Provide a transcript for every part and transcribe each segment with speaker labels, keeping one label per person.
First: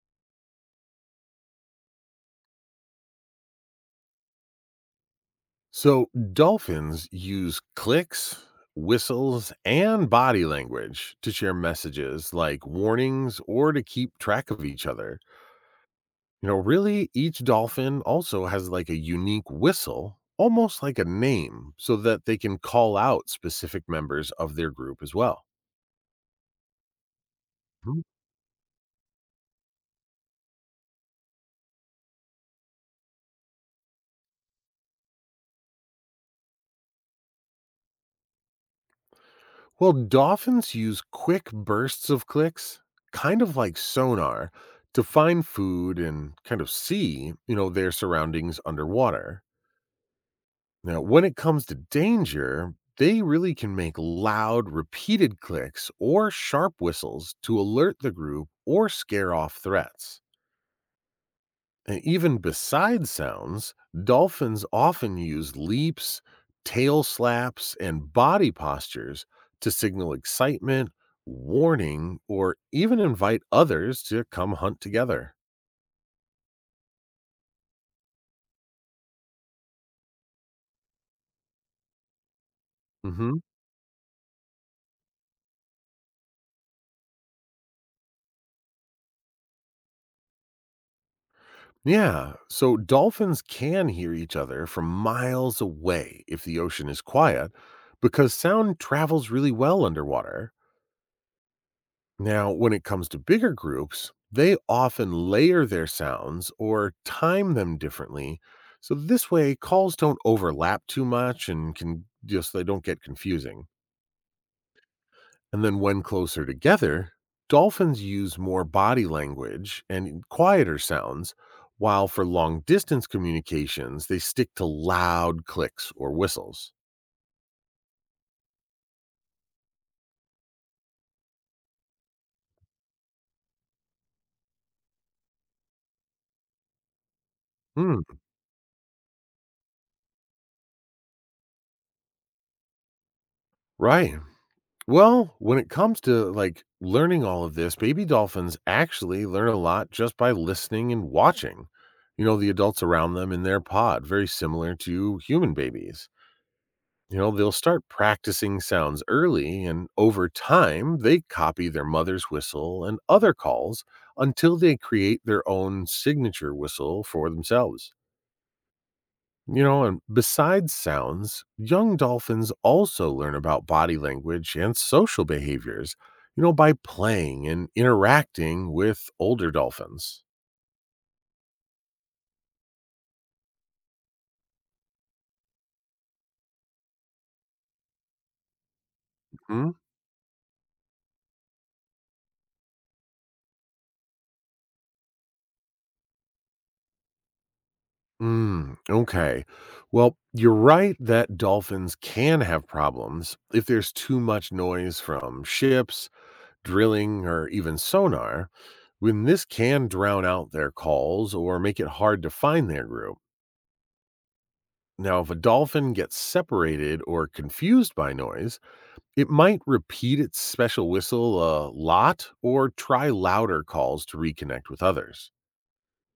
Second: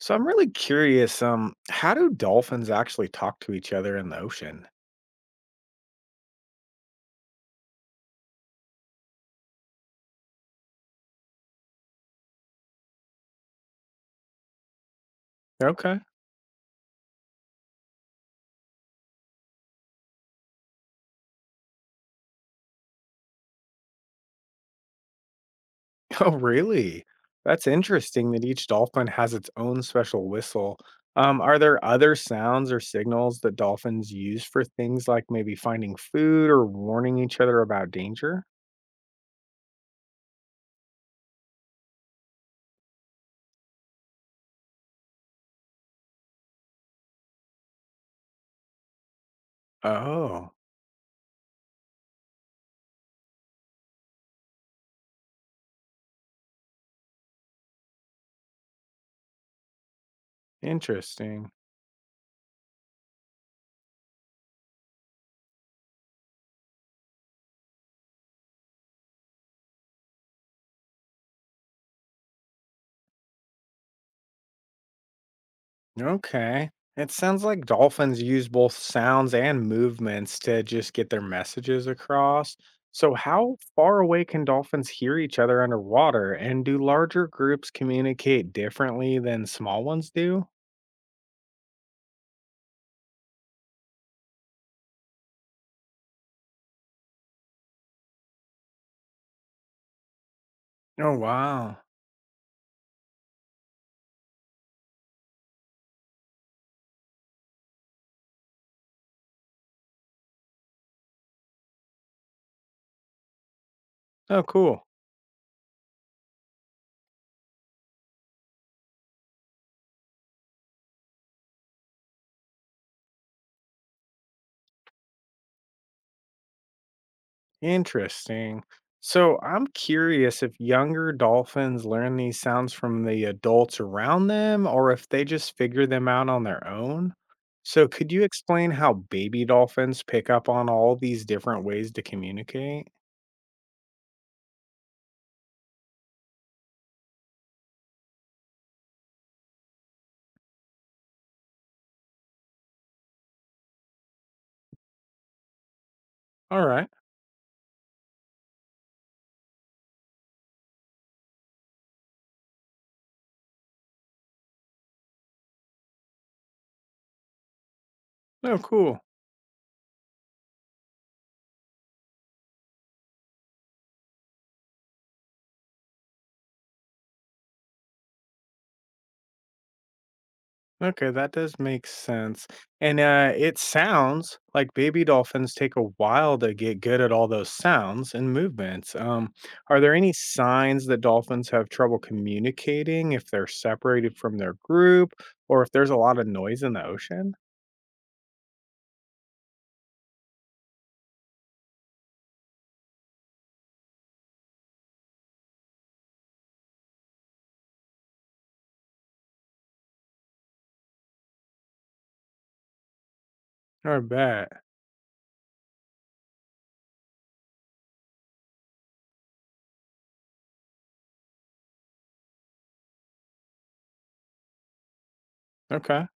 Speaker 1: So I'm really curious. How do dolphins actually talk to each other in the ocean?
Speaker 2: So, dolphins use clicks, whistles, and body language to share messages like warnings or to keep track of each other.
Speaker 1: Okay.
Speaker 2: Really, each dolphin also has like a unique whistle, almost like a name, so that they can call out specific members of their group as well.
Speaker 1: Oh, really? That's
Speaker 2: Mhm.
Speaker 1: interesting that each dolphin has its own special whistle. Are there other sounds or signals that dolphins use for things like maybe finding food or warning each other about danger?
Speaker 2: Well, dolphins use quick bursts of clicks, kind of like sonar, to find food and kind of see, their surroundings underwater.
Speaker 1: Oh,
Speaker 2: Now, when it comes to danger, they really can make loud, repeated clicks or sharp whistles to alert the group or scare off threats.
Speaker 1: interesting.
Speaker 2: And even besides sounds, dolphins often use leaps, tail slaps, and body postures to signal excitement, warning, or even invite others to come hunt together.
Speaker 1: Okay. It sounds like dolphins use both sounds and movements to just get their messages across. So,
Speaker 2: Mhm.
Speaker 1: how far away can dolphins hear each other underwater? And do larger groups communicate differently than small ones do?
Speaker 2: Yeah. So dolphins can hear each other from miles away if the ocean is quiet because sound travels really well underwater.
Speaker 1: Oh, wow.
Speaker 2: Now, when it comes to bigger groups, they often layer their sounds or time them differently. So this way calls don't overlap too much and can just they don't get confusing.
Speaker 1: Oh, cool.
Speaker 2: And then when closer together, dolphins use more body language and quieter sounds, while for long distance communications, they stick to loud clicks or whistles.
Speaker 1: Interesting. So I'm curious if younger dolphins learn these sounds from the adults around them or if they just figure them out on their own. So
Speaker 2: Hmm,
Speaker 1: could you explain how baby dolphins pick up on all these different ways to communicate?
Speaker 2: right. Well, when it comes to like learning all of this, baby dolphins actually learn a lot just by listening and watching, the adults around them in their pod, very similar to human babies.
Speaker 1: All right.
Speaker 2: You know, they'll start practicing sounds early, and over time, they copy their mother's whistle and other calls until they create their own signature whistle for themselves.
Speaker 1: No, cool.
Speaker 2: And besides sounds, young dolphins also learn about body language and social behaviors, by playing and interacting with older dolphins.
Speaker 1: Okay, that does make sense. And it sounds like baby dolphins take a while to get good at all those sounds and movements.
Speaker 2: Mhm.
Speaker 1: Are there any signs that dolphins have trouble communicating if they're separated from their group or if there's a lot of noise in the ocean?
Speaker 2: Okay. Well, you're right that dolphins can have problems if there's too much noise from ships, drilling, or even sonar, when this can drown out their calls or make it hard to find their group.
Speaker 1: I bet.
Speaker 2: Now, if a dolphin gets separated or confused by noise, it might repeat its special whistle a lot or try louder calls to reconnect with others.
Speaker 1: Okay.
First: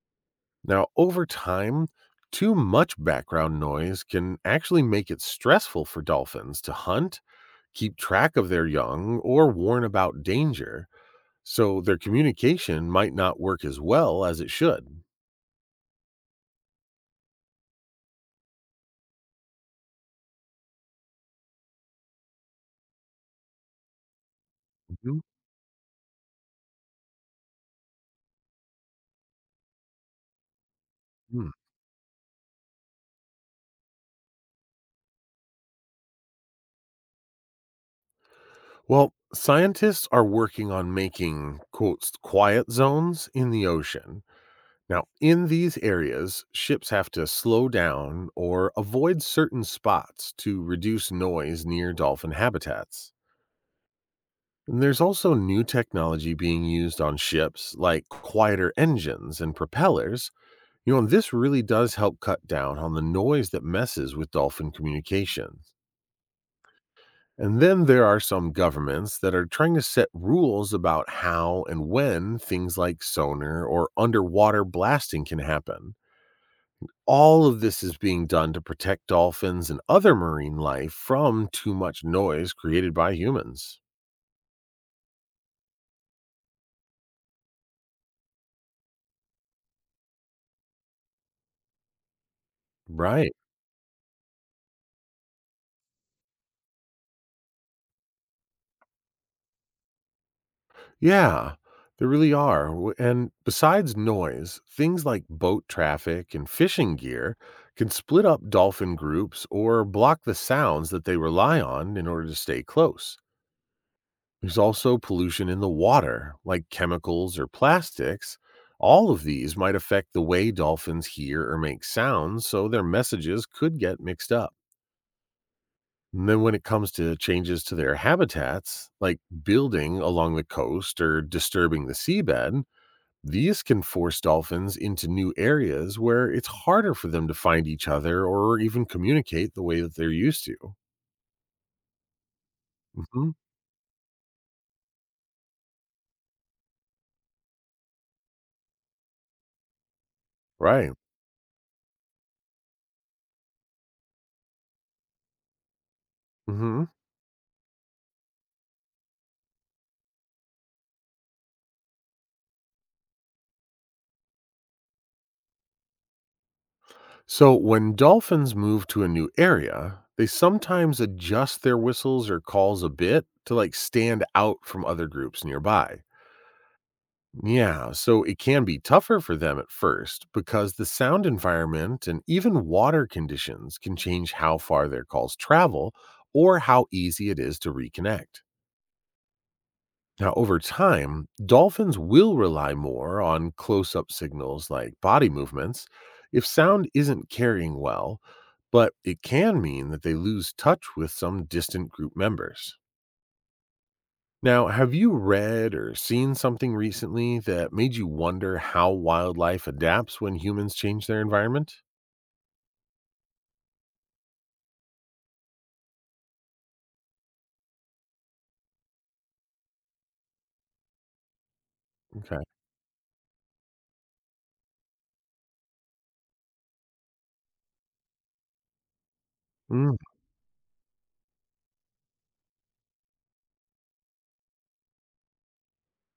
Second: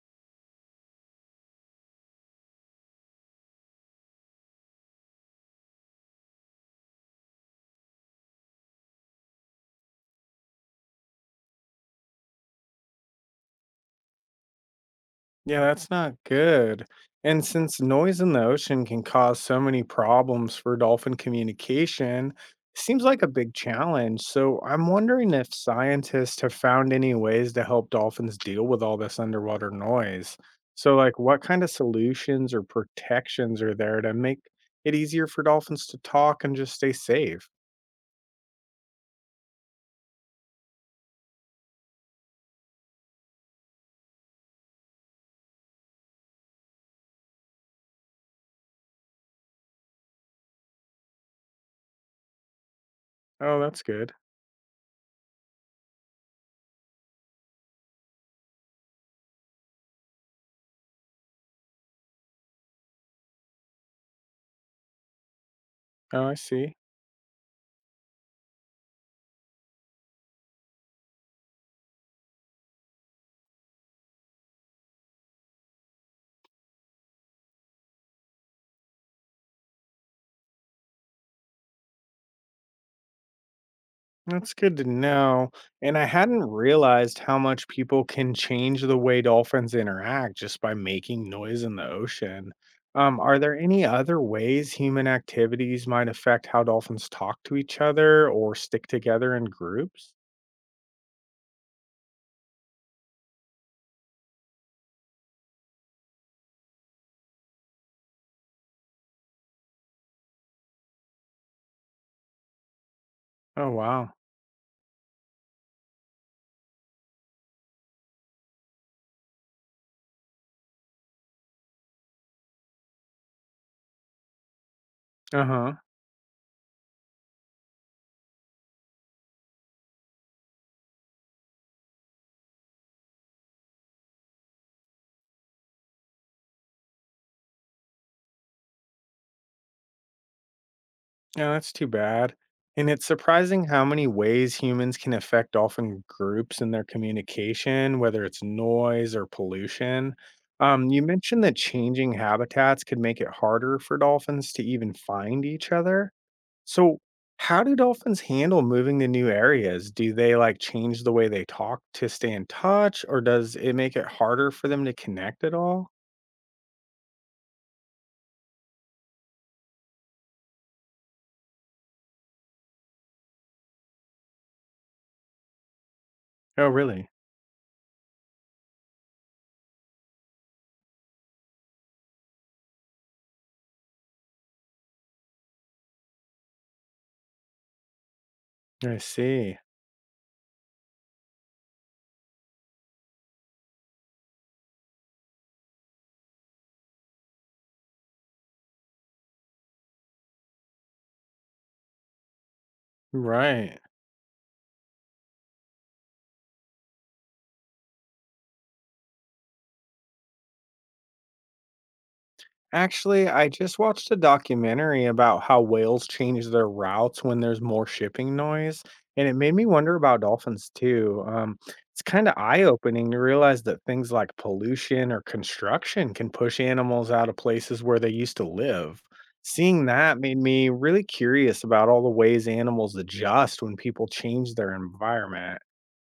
Speaker 2: Now, over time, too much background noise can actually make it stressful for dolphins to hunt, keep track of their young, or warn about danger, so their communication might not work as well as it should.
Speaker 1: Yeah, that's not good. And since noise in the ocean can cause so many problems for dolphin communication, seems like a big challenge. So I'm
Speaker 2: Mhm.
Speaker 1: wondering if scientists have found any ways to help dolphins deal with all this underwater noise. So, like, what
Speaker 2: Mm.
Speaker 1: kind of solutions or protections are there to make it easier for dolphins to talk and just stay safe?
Speaker 2: Well, scientists are working on making, quotes, quiet zones in the ocean. Now, in these areas, ships have to slow down or avoid certain spots to reduce noise near dolphin habitats.
Speaker 1: Oh, that's good.
Speaker 2: And there's also new technology being used on ships, like quieter engines and propellers. And this really does help cut down on the noise that messes with dolphin communications.
Speaker 1: Oh, I see.
Speaker 2: And then there are some governments that are trying to set rules about how and when things like sonar or underwater blasting can happen. All of this is being done to protect dolphins and other marine life from too much noise created by humans.
Speaker 1: That's good to know. And I hadn't realized how much people can change the way dolphins interact just by making noise in the ocean.
Speaker 2: Right.
Speaker 1: Are there any other ways human activities might affect how dolphins talk to each other or stick together in groups?
Speaker 2: Yeah, there really are. And besides noise, things like boat traffic and fishing gear can split up dolphin groups or block the sounds that they rely on in order to stay close.
Speaker 1: Oh, wow.
Speaker 2: There's also pollution in the water, like chemicals or plastics. All of these might affect the way dolphins hear or make sounds, so their messages could get mixed up.
Speaker 1: Uh huh.
Speaker 2: And then when it comes to changes to their habitats, like building along the coast or disturbing the seabed, these can force dolphins into new areas where it's harder for them to find each other or even communicate the way that they're used to.
Speaker 1: Yeah, that's too bad. And it's
Speaker 2: hmm
Speaker 1: surprising how many ways humans can affect dolphin groups in their communication, whether it's noise or pollution.
Speaker 2: Right.
Speaker 1: You mentioned that changing habitats could make it harder for dolphins to even find each other.
Speaker 2: hmm
Speaker 1: So, how do dolphins handle moving to new areas? Do they like change the way they talk to stay in touch, or does it make it harder for them to connect at all?
Speaker 2: So when dolphins move to a new area, they sometimes adjust their whistles or calls a bit to like stand out from other groups nearby.
Speaker 1: Oh, really?
Speaker 2: Yeah, so it can be tougher for them at first because the sound environment and even water conditions can change how far their calls travel or how easy it is to reconnect.
Speaker 1: I see.
Speaker 2: Now, over time, dolphins will rely more on close up signals like body movements if sound isn't carrying well, but it can mean that they lose touch with some distant group members.
Speaker 1: Right.
Speaker 2: Now, have you read or seen something recently that made you wonder how wildlife adapts when humans change their environment?
Speaker 1: Actually, I just watched a documentary about how whales change their routes when there's more shipping noise, and it made me wonder about dolphins too. It's kind of
Speaker 2: Okay.
Speaker 1: eye-opening to realize that things like pollution or construction can push animals out of places where they used to live. Seeing
Speaker 2: Hmm.
Speaker 1: that made me really curious about all the ways animals adjust when people change their environment.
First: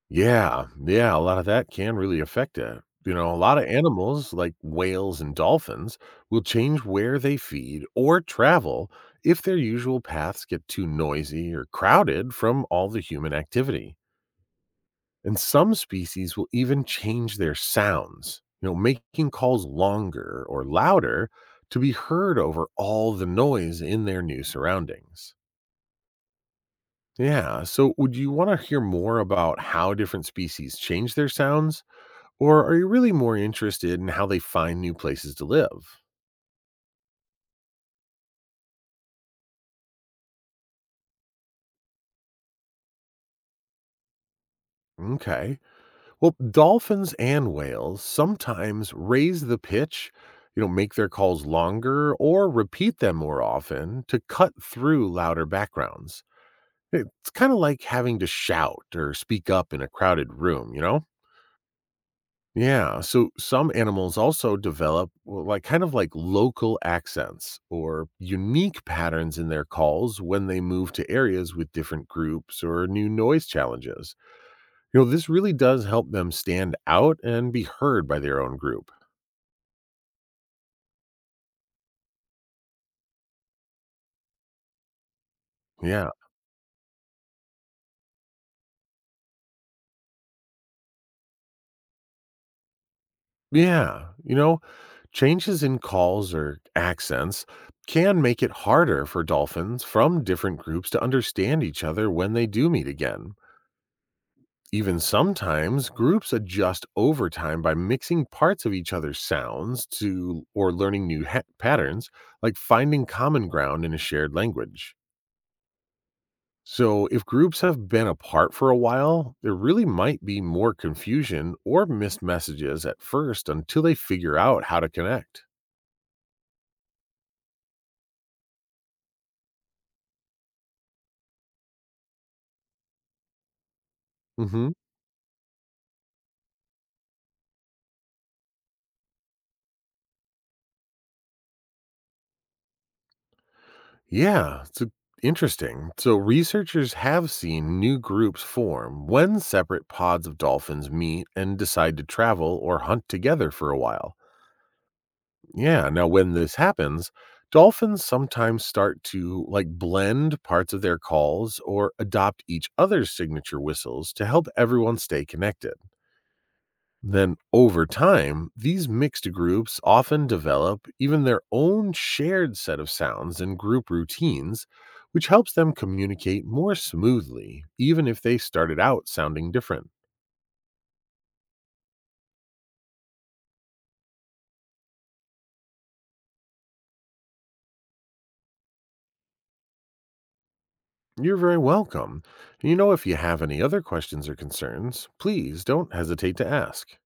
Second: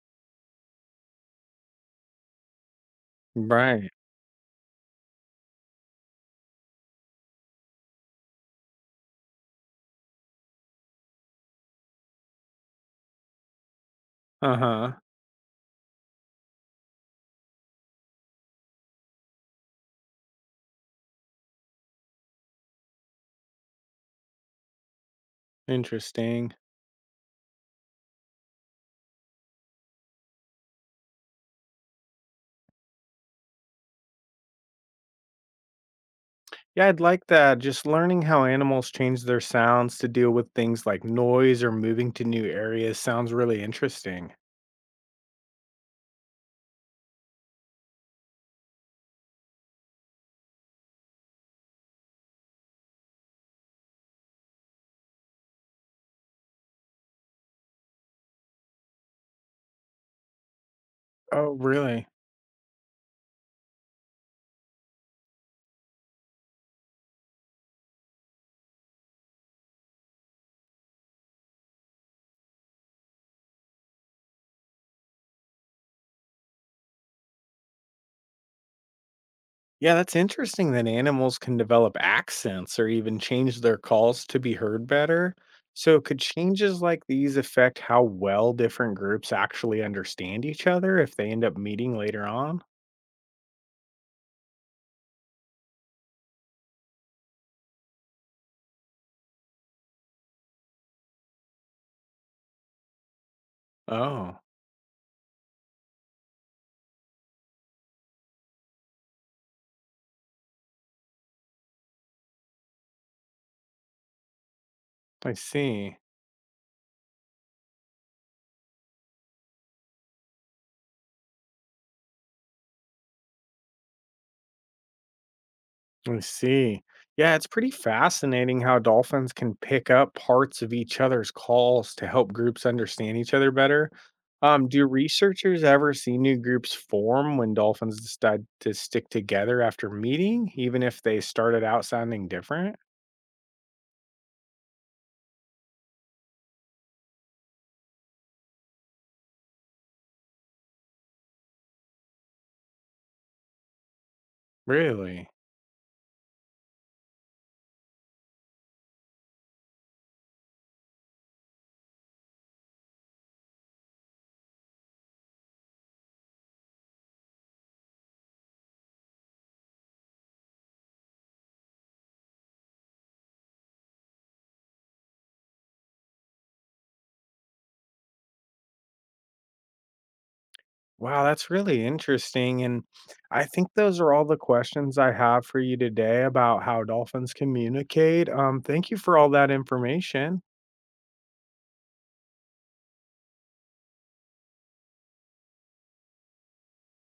Speaker 2: Yeah, a lot of that can really affect it. You know, a lot of
Speaker 1: Right.
Speaker 2: animals like whales and dolphins will change where they feed or travel if their usual paths get too noisy or crowded from all the human activity.
Speaker 1: Uh-huh.
Speaker 2: And some species will even change their sounds, making calls longer or louder to be heard over all the noise in their new surroundings.
Speaker 1: Interesting.
Speaker 2: Yeah, so would you want to hear more about how different species change their sounds? Or are you really more interested in how they find new places to live?
Speaker 1: Yeah, I'd like that. Just learning how animals change their sounds to deal with things like noise or moving to new areas sounds really interesting.
Speaker 2: Okay. Well, dolphins and whales sometimes raise the pitch, make their calls longer or repeat them more often to cut through louder backgrounds. It's kind of like having to shout or speak up in a crowded room, you know?
Speaker 1: Oh, really?
Speaker 2: Yeah, so some animals also develop well, like kind of like local accents or unique patterns in their calls when they move to areas with different groups or new noise challenges. You know, this really does help them stand out and be heard by their own group.
Speaker 1: Yeah, that's interesting that animals can develop accents or even change their calls to be heard better. So,
Speaker 2: Yeah.
Speaker 1: could changes like these affect how well different groups actually understand each other if they end up meeting later on?
Speaker 2: Yeah. Changes in calls or accents can make it harder for dolphins from different groups to understand each other when they do meet again.
Speaker 1: Oh,
Speaker 2: Even sometimes, groups adjust over time by mixing parts of each other's sounds to or learning patterns, like finding common ground in a shared language.
Speaker 1: I see.
Speaker 2: So, if groups have been apart for a while, there really might be more confusion or missed messages at first until they figure out how to connect.
Speaker 1: I see. Yeah, it's pretty fascinating how dolphins can pick up parts of each other's calls to help groups understand each other better.
Speaker 2: Mhm.
Speaker 1: Do researchers ever see new groups form when dolphins decide to stick together after meeting, even if they started out sounding different?
Speaker 2: Yeah, it's a- Interesting. So, researchers have seen new groups form when separate pods of dolphins meet and decide to travel or hunt together for a while.
Speaker 1: Really?
Speaker 2: Yeah, now when this happens, dolphins sometimes start to like blend parts of their calls or adopt each other's signature whistles to help everyone stay connected. Then over time, these mixed groups often develop even their own shared set of sounds and group routines, which helps them communicate more smoothly, even if they started out sounding different.
Speaker 1: Wow, that's really interesting. And I think those are all the questions I have for you today about how dolphins communicate. Thank you for all that information.
Speaker 2: You're very welcome. You know, if you have any other questions or concerns, please don't hesitate to ask.